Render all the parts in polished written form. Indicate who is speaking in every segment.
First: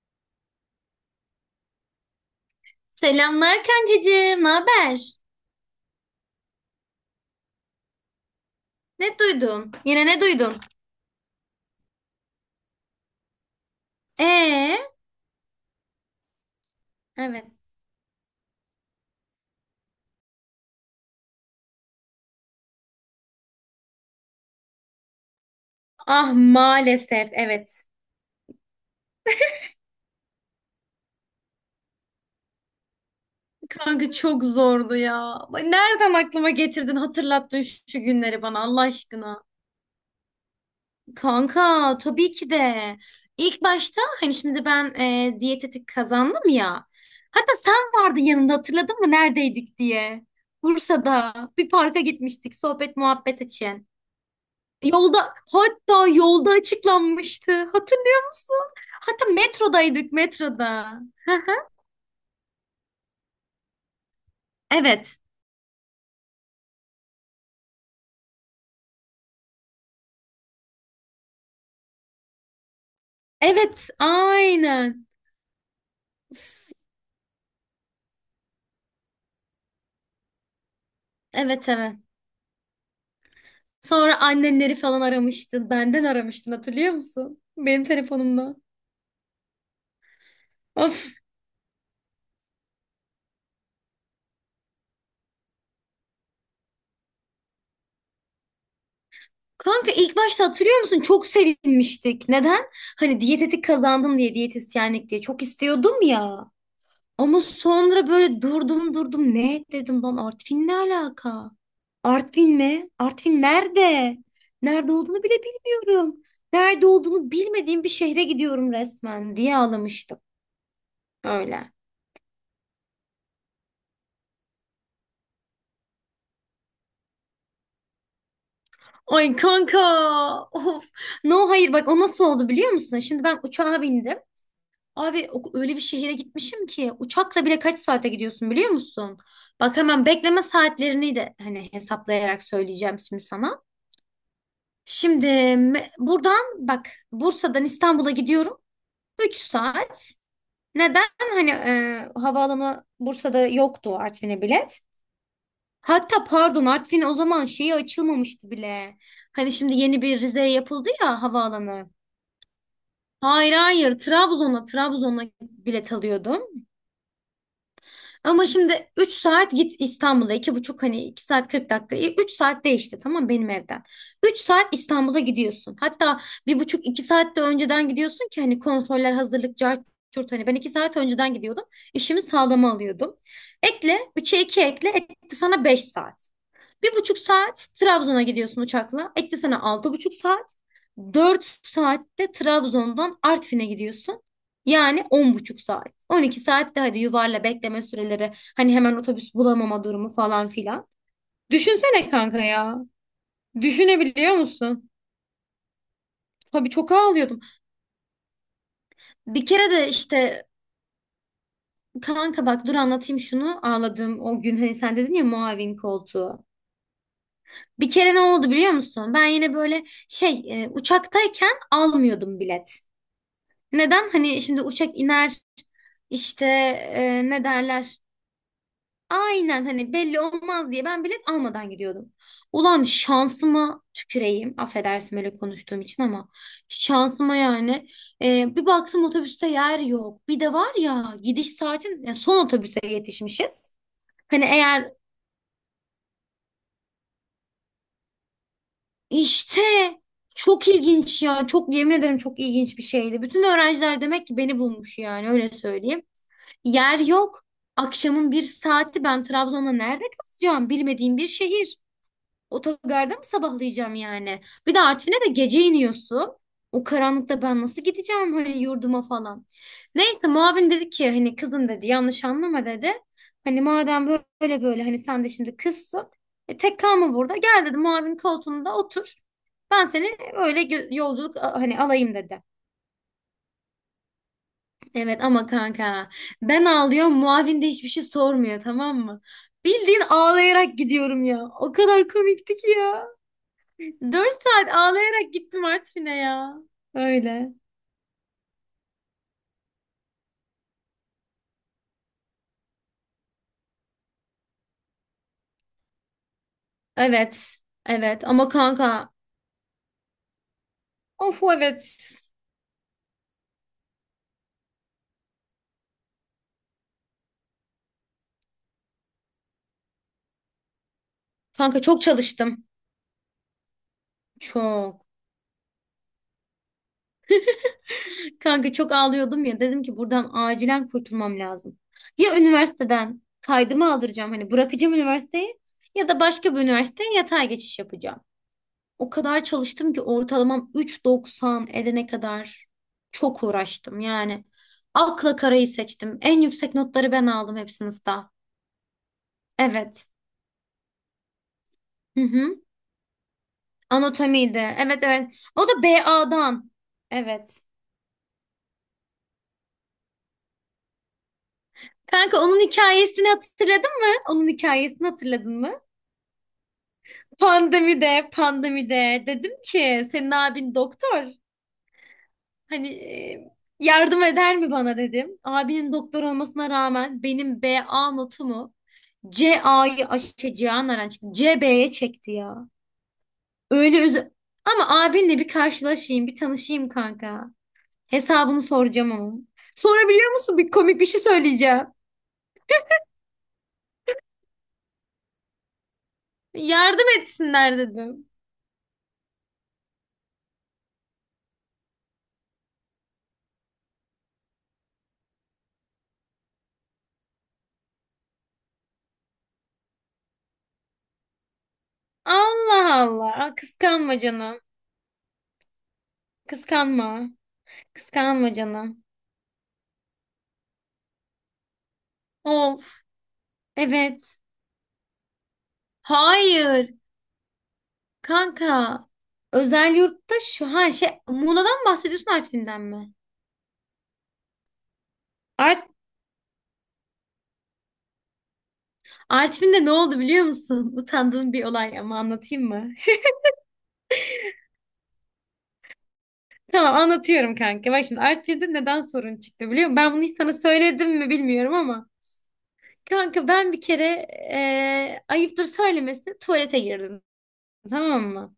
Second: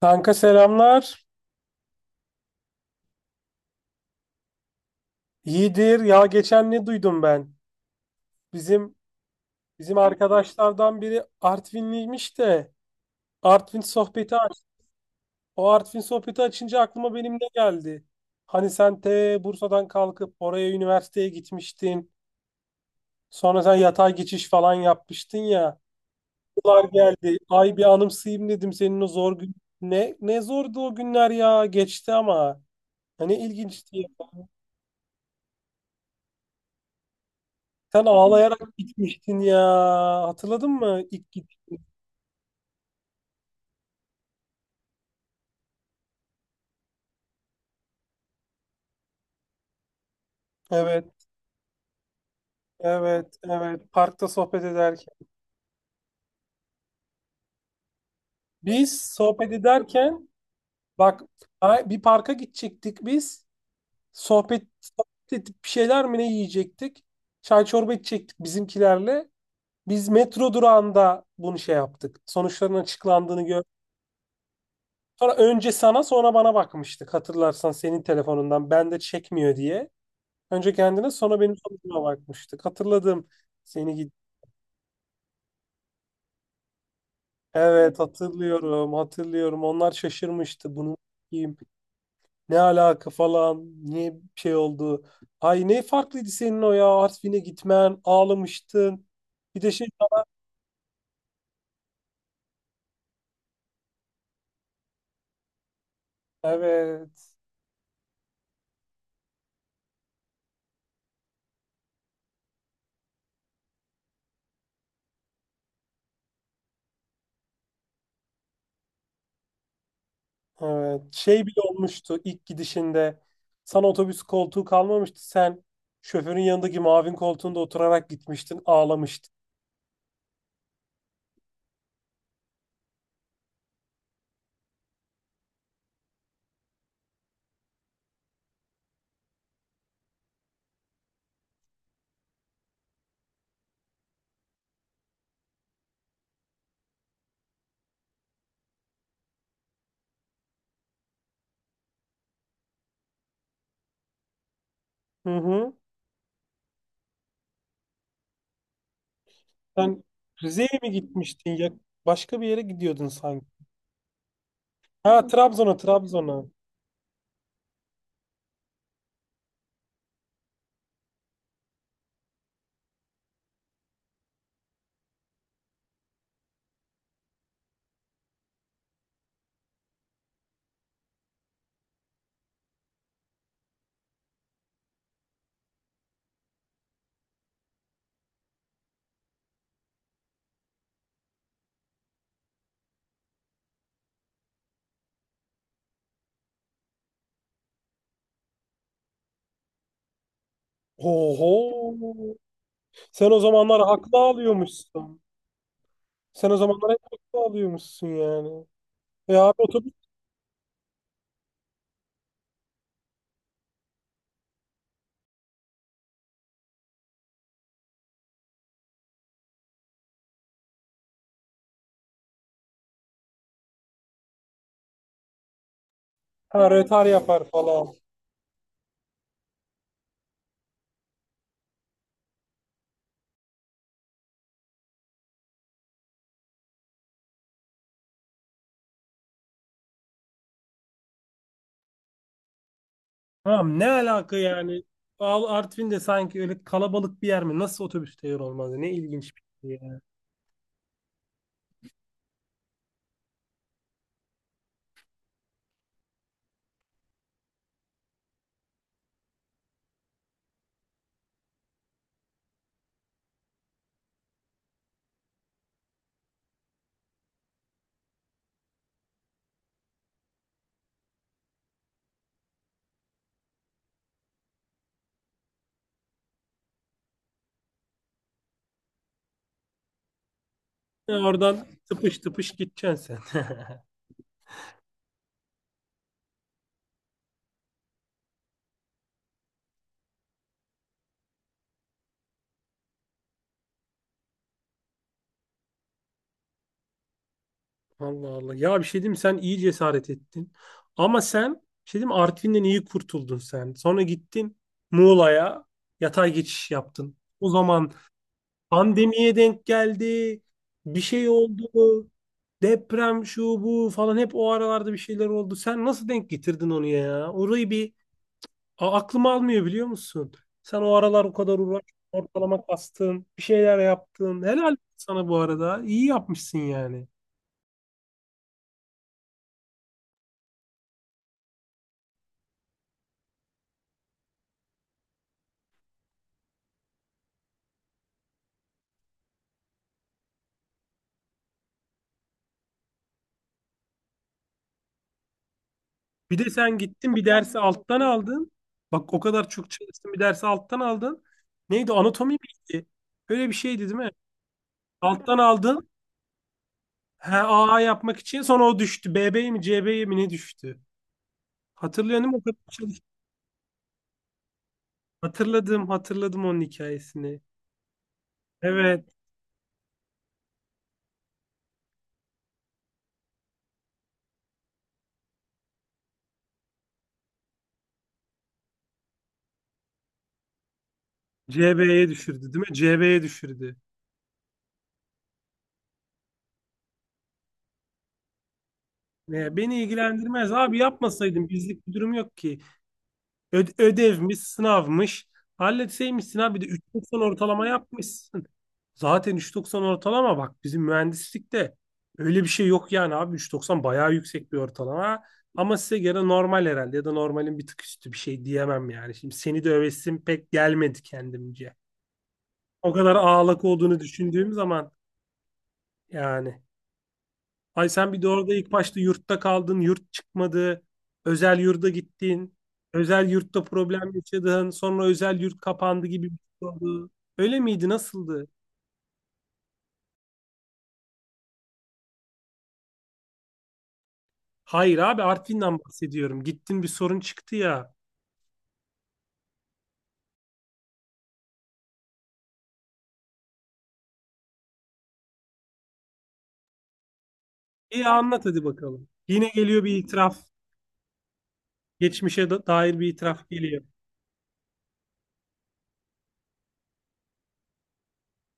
Speaker 1: Kanka selamlar.
Speaker 2: Selamlar kankacığım, ne haber?
Speaker 1: İyidir. Ya geçen ne duydum ben? Bizim
Speaker 2: Ne duydun?
Speaker 1: bizim
Speaker 2: Yine ne duydun?
Speaker 1: arkadaşlardan biri Artvinliymiş de Artvin sohbeti aç.
Speaker 2: Ee,
Speaker 1: O Artvin sohbeti açınca aklıma benim ne
Speaker 2: evet.
Speaker 1: geldi? Hani sen te Bursa'dan kalkıp oraya üniversiteye gitmiştin. Sonra sen yatay geçiş falan yapmıştın ya.
Speaker 2: Ah,
Speaker 1: Yıllar
Speaker 2: maalesef,
Speaker 1: geldi. Ay bir
Speaker 2: evet.
Speaker 1: anımsayayım dedim senin o zor gün. Ne zordu o günler ya. Geçti ama. Hani ilginçti.
Speaker 2: Kanka, çok zordu ya. Nereden aklıma getirdin, hatırlattın şu
Speaker 1: Sen
Speaker 2: günleri bana
Speaker 1: ağlayarak
Speaker 2: Allah
Speaker 1: gitmiştin
Speaker 2: aşkına.
Speaker 1: ya. Hatırladın mı ilk
Speaker 2: Kanka, tabii ki de. İlk başta hani şimdi ben, diyetetik kazandım ya. Hatta sen vardın yanımda, hatırladın mı neredeydik diye.
Speaker 1: evet,
Speaker 2: Bursa'da bir parka gitmiştik sohbet
Speaker 1: evet,
Speaker 2: muhabbet için.
Speaker 1: evet. Parkta sohbet ederken.
Speaker 2: Yolda, hatta yolda açıklanmıştı. Hatırlıyor musun?
Speaker 1: Biz
Speaker 2: Hatta
Speaker 1: sohbet
Speaker 2: metrodaydık,
Speaker 1: ederken
Speaker 2: metroda.
Speaker 1: bak
Speaker 2: Hı hı.
Speaker 1: bir parka gidecektik biz. Sohbet,
Speaker 2: Evet.
Speaker 1: sohbet edip bir şeyler mi ne yiyecektik? Çay çorba içecektik bizimkilerle. Biz metro durağında bunu şey yaptık. Sonuçların açıklandığını gör.
Speaker 2: Evet, aynen.
Speaker 1: Sonra önce sana sonra bana
Speaker 2: S-
Speaker 1: bakmıştık. Hatırlarsan senin telefonundan ben de çekmiyor diye. Önce kendine sonra benim
Speaker 2: Evet, evet.
Speaker 1: sonucuma bakmıştık. Hatırladım seni.
Speaker 2: Sonra annenleri falan aramıştın. Benden aramıştın, hatırlıyor musun? Benim
Speaker 1: Evet,
Speaker 2: telefonumda.
Speaker 1: hatırlıyorum hatırlıyorum, onlar şaşırmıştı bunu
Speaker 2: Of.
Speaker 1: kim ne alaka falan niye bir şey oldu. Ay ne farklıydı senin o ya, Artvin'e gitmen, ağlamıştın. Bir de şey,
Speaker 2: Kanka, ilk başta hatırlıyor musun? Çok sevinmiştik. Neden? Hani diyetetik kazandım diye, diyetisyenlik diye. Çok istiyordum ya.
Speaker 1: evet,
Speaker 2: Ama sonra böyle durdum durdum, ne dedim lan, Artvin ne alaka? Artvin mi? Artvin nerede? Nerede olduğunu bile bilmiyorum. Nerede olduğunu bilmediğim bir şehre gidiyorum resmen diye ağlamıştım.
Speaker 1: evet şey bile
Speaker 2: Öyle.
Speaker 1: olmuştu ilk gidişinde sana otobüs koltuğu kalmamıştı, sen şoförün yanındaki mavin koltuğunda oturarak gitmiştin, ağlamıştın.
Speaker 2: Ay kanka. Of. No, hayır, bak, o nasıl oldu biliyor musun? Şimdi ben uçağa bindim. Abi, öyle bir şehire gitmişim ki uçakla bile kaç saate gidiyorsun biliyor musun? Bak, hemen bekleme saatlerini de hani hesaplayarak söyleyeceğim şimdi sana. Şimdi buradan, bak, Bursa'dan İstanbul'a gidiyorum. 3 saat. Neden? Hani, havaalanı Bursa'da yoktu Artvin'e bilet.
Speaker 1: Hı hı.
Speaker 2: Hatta pardon, Artvin o zaman şeyi açılmamıştı bile. Hani şimdi yeni
Speaker 1: Sen
Speaker 2: bir Rize'ye
Speaker 1: Rize'ye
Speaker 2: yapıldı
Speaker 1: mi
Speaker 2: ya
Speaker 1: gitmiştin ya,
Speaker 2: havaalanı.
Speaker 1: başka bir yere gidiyordun sanki.
Speaker 2: Hayır, hayır, Trabzon'a,
Speaker 1: Ha,
Speaker 2: Trabzon'a
Speaker 1: Trabzon'a,
Speaker 2: bilet
Speaker 1: Trabzon'a.
Speaker 2: alıyordum. Ama şimdi 3 saat git İstanbul'a. 2,5, hani 2 saat 40 dakika. Üç saat değişti, tamam, benim evden. 3 saat İstanbul'a gidiyorsun. Hatta 1,5-2 saat de önceden gidiyorsun ki hani kontroller, hazırlık, cart curt, hani ben 2 saat önceden gidiyordum. İşimi sağlama alıyordum. Ekle 3'e 2 ekle, etti sana 5 saat. 1,5 saat Trabzon'a gidiyorsun uçakla. Etti sana 6,5 saat. 4 saatte Trabzon'dan Artvin'e gidiyorsun. Yani 10,5 saat. 12 saat de hadi yuvarla bekleme süreleri, hani hemen otobüs bulamama durumu falan filan.
Speaker 1: Oho.
Speaker 2: Düşünsene kanka ya.
Speaker 1: Sen o zamanlar haklı
Speaker 2: Düşünebiliyor musun?
Speaker 1: alıyormuşsun. Sen o
Speaker 2: Tabii
Speaker 1: zamanlar
Speaker 2: çok
Speaker 1: hep haklı
Speaker 2: ağlıyordum.
Speaker 1: alıyormuşsun yani. E
Speaker 2: Bir
Speaker 1: abi
Speaker 2: kere de
Speaker 1: otobüs,
Speaker 2: işte, kanka, bak, dur anlatayım şunu ağladığım o gün, hani sen dedin ya muavin koltuğu. Bir kere ne oldu biliyor musun? Ben yine böyle şey, uçaktayken almıyordum bilet. Neden? Hani şimdi uçak iner işte,
Speaker 1: ha, rötar
Speaker 2: ne
Speaker 1: yapar falan.
Speaker 2: derler? Aynen, hani belli olmaz diye ben bilet almadan gidiyordum. Ulan şansıma tüküreyim. Affedersin böyle konuştuğum için ama şansıma yani. Bir baktım otobüste yer yok. Bir de var ya, gidiş saatin, yani son otobüse yetişmişiz.
Speaker 1: Tamam, ne alaka
Speaker 2: Hani
Speaker 1: yani?
Speaker 2: eğer
Speaker 1: Al, Artvin de sanki öyle kalabalık bir yer mi? Nasıl otobüste yer olmaz? Ne ilginç bir
Speaker 2: işte,
Speaker 1: şey ya.
Speaker 2: çok ilginç ya, çok, yemin ederim, çok ilginç bir şeydi. Bütün öğrenciler demek ki beni bulmuş, yani öyle söyleyeyim. Yer yok. Akşamın bir saati, ben Trabzon'da nerede kalacağım? Bilmediğim bir şehir. Otogarda mı sabahlayacağım yani? Bir de Artvin'e de gece iniyorsun. O karanlıkta ben nasıl gideceğim hani yurduma falan? Neyse, muavin dedi ki, hani kızım, dedi, yanlış anlama, dedi. Hani madem böyle böyle, hani sen de şimdi kızsın. Tek kalma burada. Gel, dedi, muavin koltuğunda otur. Ben seni öyle
Speaker 1: Ya,
Speaker 2: yolculuk
Speaker 1: oradan
Speaker 2: hani alayım,
Speaker 1: tıpış
Speaker 2: dedi.
Speaker 1: tıpış gideceksin sen.
Speaker 2: Evet, ama kanka, ben ağlıyorum, muavin de hiçbir şey sormuyor, tamam mı? Bildiğin ağlayarak gidiyorum ya. O kadar komikti ki ya. 4 saat ağlayarak gittim Artvin'e ya. Öyle.
Speaker 1: Allah Allah. Ya bir şey diyeyim mi? Sen iyi cesaret ettin. Ama sen bir şey diyeyim mi? Artvin'den iyi kurtuldun sen. Sonra gittin Muğla'ya, yatay geçiş yaptın. O
Speaker 2: Evet.
Speaker 1: zaman
Speaker 2: Evet ama kanka,
Speaker 1: pandemiye denk geldi. Bir şey
Speaker 2: of,
Speaker 1: oldu.
Speaker 2: evet.
Speaker 1: Deprem, şu bu falan, hep o aralarda bir şeyler oldu. Sen nasıl denk getirdin onu ya? Orayı bir aklım almıyor biliyor musun? Sen o aralar o kadar uğraş,
Speaker 2: Kanka, çok çalıştım.
Speaker 1: ortalama kastın, bir şeyler yaptın. Helal
Speaker 2: Çok.
Speaker 1: sana bu arada. İyi yapmışsın yani.
Speaker 2: Kanka, çok ağlıyordum ya, dedim ki buradan acilen kurtulmam lazım. Ya üniversiteden kaydımı aldıracağım, hani bırakacağım üniversiteyi, ya da başka bir üniversiteye yatay geçiş yapacağım. O kadar çalıştım ki ortalamam 3,90 edene kadar çok uğraştım. Yani akla karayı seçtim.
Speaker 1: Bir
Speaker 2: En
Speaker 1: de
Speaker 2: yüksek
Speaker 1: sen
Speaker 2: notları
Speaker 1: gittin bir
Speaker 2: ben aldım
Speaker 1: dersi
Speaker 2: hep
Speaker 1: alttan
Speaker 2: sınıfta.
Speaker 1: aldın. Bak, o kadar çok
Speaker 2: Evet.
Speaker 1: çalıştın bir dersi alttan aldın. Neydi?
Speaker 2: Hı
Speaker 1: Anatomi
Speaker 2: hı.
Speaker 1: miydi? Öyle bir şeydi değil mi?
Speaker 2: Anatomiydi. Evet, evet.
Speaker 1: Alttan
Speaker 2: O da
Speaker 1: aldın.
Speaker 2: BA'dan.
Speaker 1: He,
Speaker 2: Evet.
Speaker 1: AA yapmak için sonra o düştü. BB'ye mi CB'ye mi ne düştü? Hatırlıyorum o
Speaker 2: Kanka,
Speaker 1: kadar
Speaker 2: onun hikayesini hatırladın mı? Onun hikayesini hatırladın mı?
Speaker 1: hatırladım, hatırladım onun hikayesini.
Speaker 2: Pandemide,
Speaker 1: Evet,
Speaker 2: pandemide dedim ki senin abin doktor. Hani, yardım eder mi bana, dedim. Abinin doktor olmasına rağmen benim BA notumu, CA'yı, şey, Cihan Naran çıktı, CB'ye
Speaker 1: CB'ye
Speaker 2: çekti
Speaker 1: düşürdü
Speaker 2: ya.
Speaker 1: değil mi? CB'ye düşürdü.
Speaker 2: Öyle özü... Ama abinle bir karşılaşayım, bir tanışayım kanka. Hesabını soracağım ama.
Speaker 1: Ne, beni
Speaker 2: Sonra biliyor
Speaker 1: ilgilendirmez
Speaker 2: musun, bir
Speaker 1: abi,
Speaker 2: komik bir şey
Speaker 1: yapmasaydım, bizlik
Speaker 2: söyleyeceğim.
Speaker 1: bir durum yok ki. Ödevmiş, sınavmış. Halletseymişsin abi, bir de
Speaker 2: Yardım
Speaker 1: 3.90 ortalama
Speaker 2: etsinler dedim.
Speaker 1: yapmışsın. Zaten 3.90 ortalama, bak bizim mühendislikte öyle bir şey yok yani abi, 3.90 bayağı yüksek bir ortalama. Ama size göre normal herhalde ya da normalin bir tık üstü, bir şey diyemem yani. Şimdi seni de övesim pek gelmedi kendimce. O
Speaker 2: Allah
Speaker 1: kadar
Speaker 2: Allah. Aa,
Speaker 1: ağlak olduğunu
Speaker 2: kıskanma
Speaker 1: düşündüğüm
Speaker 2: canım.
Speaker 1: zaman yani.
Speaker 2: Kıskanma.
Speaker 1: Ay sen bir de
Speaker 2: Kıskanma
Speaker 1: orada ilk başta
Speaker 2: canım.
Speaker 1: yurtta kaldın, yurt çıkmadı, özel yurda gittin,
Speaker 2: Of.
Speaker 1: özel yurtta problem
Speaker 2: Evet.
Speaker 1: yaşadın, sonra özel yurt kapandı gibi bir şey
Speaker 2: Hayır.
Speaker 1: oldu. Öyle miydi, nasıldı?
Speaker 2: Kanka, özel yurtta, şu, ha, şey, Muğla'dan mı bahsediyorsun, Artvin'den mi?
Speaker 1: Hayır abi, Artvin'den
Speaker 2: Art
Speaker 1: bahsediyorum. Gittin bir sorun çıktı ya.
Speaker 2: Artvin'de ne oldu biliyor musun? Utandığım bir olay ama, anlatayım mı? Tamam, anlatıyorum kanka. Bak
Speaker 1: İyi,
Speaker 2: şimdi,
Speaker 1: anlat hadi
Speaker 2: Artvin'de neden
Speaker 1: bakalım.
Speaker 2: sorun
Speaker 1: Yine
Speaker 2: çıktı
Speaker 1: geliyor
Speaker 2: biliyor
Speaker 1: bir
Speaker 2: musun? Ben bunu hiç
Speaker 1: itiraf.
Speaker 2: sana söyledim mi bilmiyorum ama.
Speaker 1: Geçmişe dair bir itiraf
Speaker 2: Kanka, ben bir
Speaker 1: geliyor.
Speaker 2: kere, ayıptır söylemesi, tuvalete girdim. Tamam mı?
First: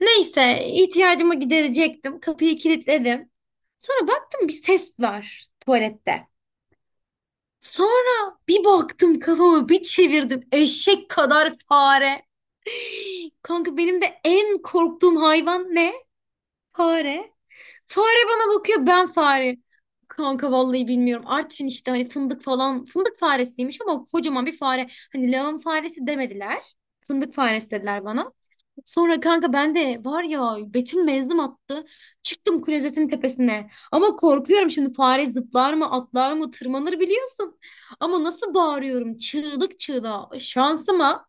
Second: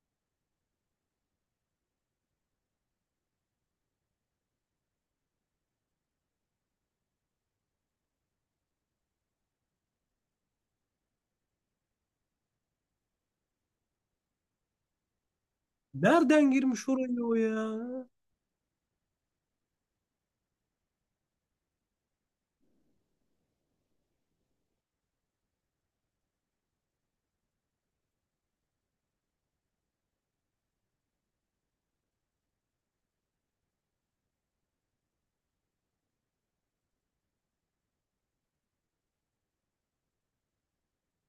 Speaker 2: Neyse, ihtiyacımı giderecektim. Kapıyı kilitledim. Sonra baktım bir ses var tuvalette. Sonra bir baktım, kafamı bir çevirdim, eşek kadar fare. Kanka, benim de en korktuğum hayvan ne?
Speaker 1: Nereden girmiş oraya
Speaker 2: Fare.
Speaker 1: o ya?
Speaker 2: Fare bana bakıyor, ben fare. Kanka, vallahi bilmiyorum, Artvin işte hani fındık falan. Fındık faresiymiş ama kocaman bir fare. Hani lağım faresi demediler. Fındık faresi dediler bana. Sonra, kanka, ben de var ya, Betim mezdim attı. Çıktım klozetin tepesine. Ama korkuyorum şimdi, fare zıplar mı, atlar mı, tırmanır, biliyorsun. Ama nasıl bağırıyorum çığlık çığlığa. Şansıma,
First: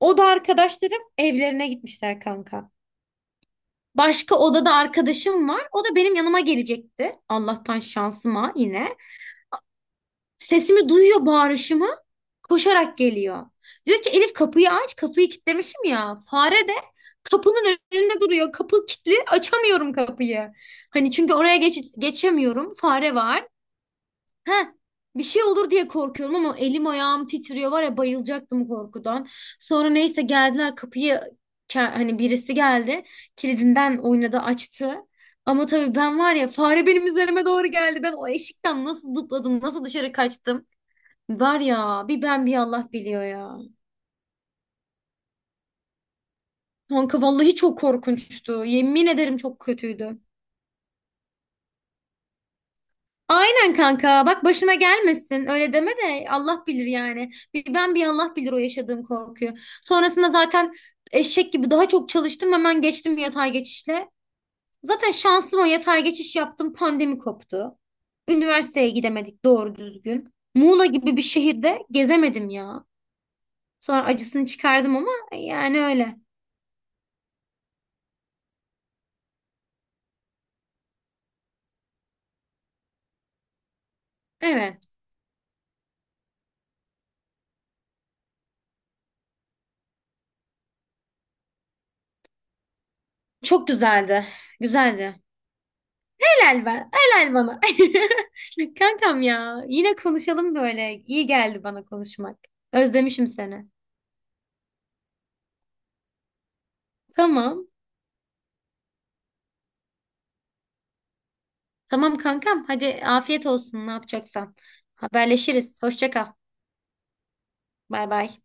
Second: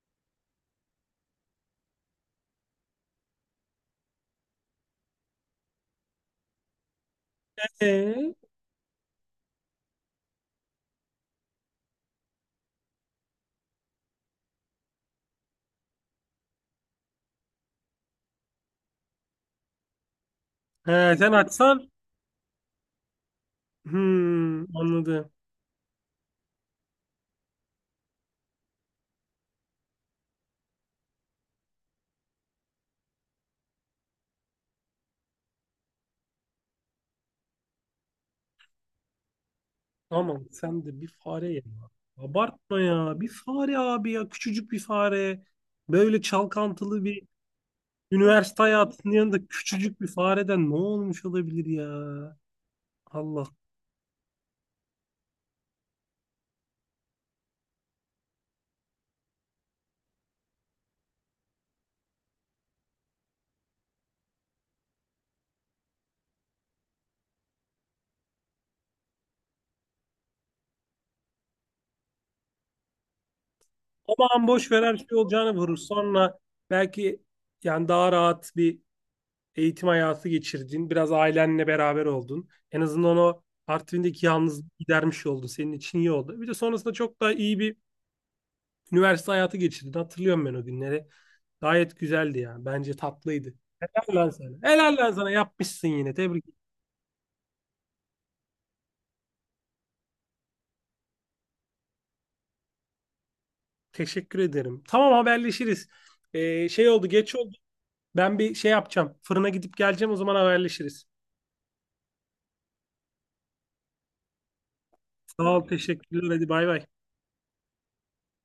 Speaker 2: o da arkadaşlarım evlerine gitmişler kanka. Başka odada arkadaşım var. O da benim yanıma gelecekti. Allah'tan
Speaker 1: Ee,
Speaker 2: şansıma yine. Sesimi duyuyor, bağırışımı. Koşarak geliyor. Diyor ki, Elif, kapıyı aç. Kapıyı kilitlemişim ya. Fare de kapının önünde duruyor. Kapı kilitli. Açamıyorum kapıyı.
Speaker 1: He,
Speaker 2: Hani
Speaker 1: sen
Speaker 2: çünkü oraya geç
Speaker 1: açsan.
Speaker 2: geçemiyorum, fare var.
Speaker 1: Hmm,
Speaker 2: Heh. Bir
Speaker 1: anladım.
Speaker 2: şey olur diye korkuyorum, ama elim ayağım titriyor var ya, bayılacaktım korkudan. Sonra neyse, geldiler, kapıyı hani, birisi geldi. Kilidinden oynadı, açtı. Ama tabii ben var ya, fare benim üzerime doğru geldi. Ben o eşikten nasıl zıpladım, nasıl dışarı
Speaker 1: Aman
Speaker 2: kaçtım.
Speaker 1: sen de bir fare
Speaker 2: Var
Speaker 1: ya.
Speaker 2: ya, bir ben bir
Speaker 1: Abartma
Speaker 2: Allah
Speaker 1: ya.
Speaker 2: biliyor
Speaker 1: Bir
Speaker 2: ya.
Speaker 1: fare abi ya. Küçücük bir fare. Böyle çalkantılı bir
Speaker 2: Kanka, vallahi çok
Speaker 1: üniversite
Speaker 2: korkunçtu. Yemin
Speaker 1: hayatının
Speaker 2: ederim
Speaker 1: yanında
Speaker 2: çok
Speaker 1: küçücük bir
Speaker 2: kötüydü.
Speaker 1: fareden ne olmuş olabilir ya? Allah.
Speaker 2: Aynen kanka, bak, başına gelmesin öyle deme de, Allah bilir yani. Bir ben bir Allah bilir o yaşadığım korkuyu. Sonrasında zaten eşek gibi daha çok çalıştım, hemen geçtim yatay geçişle. Zaten şanslı, o yatay geçiş yaptım, pandemi koptu. Üniversiteye gidemedik doğru düzgün. Muğla gibi bir şehirde gezemedim ya. Sonra acısını
Speaker 1: Aman boş ver, her
Speaker 2: çıkardım ama,
Speaker 1: şey olacağını vurur.
Speaker 2: yani öyle.
Speaker 1: Sonra belki yani daha rahat bir eğitim hayatı geçirdin. Biraz ailenle beraber oldun. En azından o Artvin'deki yalnızlığı
Speaker 2: Evet.
Speaker 1: gidermiş oldu. Senin için iyi oldu. Bir de sonrasında çok daha iyi bir üniversite hayatı geçirdin. Hatırlıyorum ben o günleri. Gayet güzeldi ya. Bence tatlıydı.
Speaker 2: Çok
Speaker 1: Helal
Speaker 2: güzeldi.
Speaker 1: lan sana. Helal lan
Speaker 2: Güzeldi.
Speaker 1: sana. Yapmışsın yine. Tebrik.
Speaker 2: Helal ben. Helal bana. Kankam ya. Yine konuşalım böyle. İyi geldi bana konuşmak. Özlemişim seni.
Speaker 1: Teşekkür ederim. Tamam, haberleşiriz. Şey oldu, geç oldu.
Speaker 2: Tamam.
Speaker 1: Ben bir şey yapacağım. Fırına gidip geleceğim. O zaman haberleşiriz.
Speaker 2: Tamam kankam. Hadi afiyet olsun ne yapacaksan.
Speaker 1: Sağ ol,
Speaker 2: Haberleşiriz. Hoşça kal.
Speaker 1: teşekkürler. Hadi bay bay.
Speaker 2: Bay bay.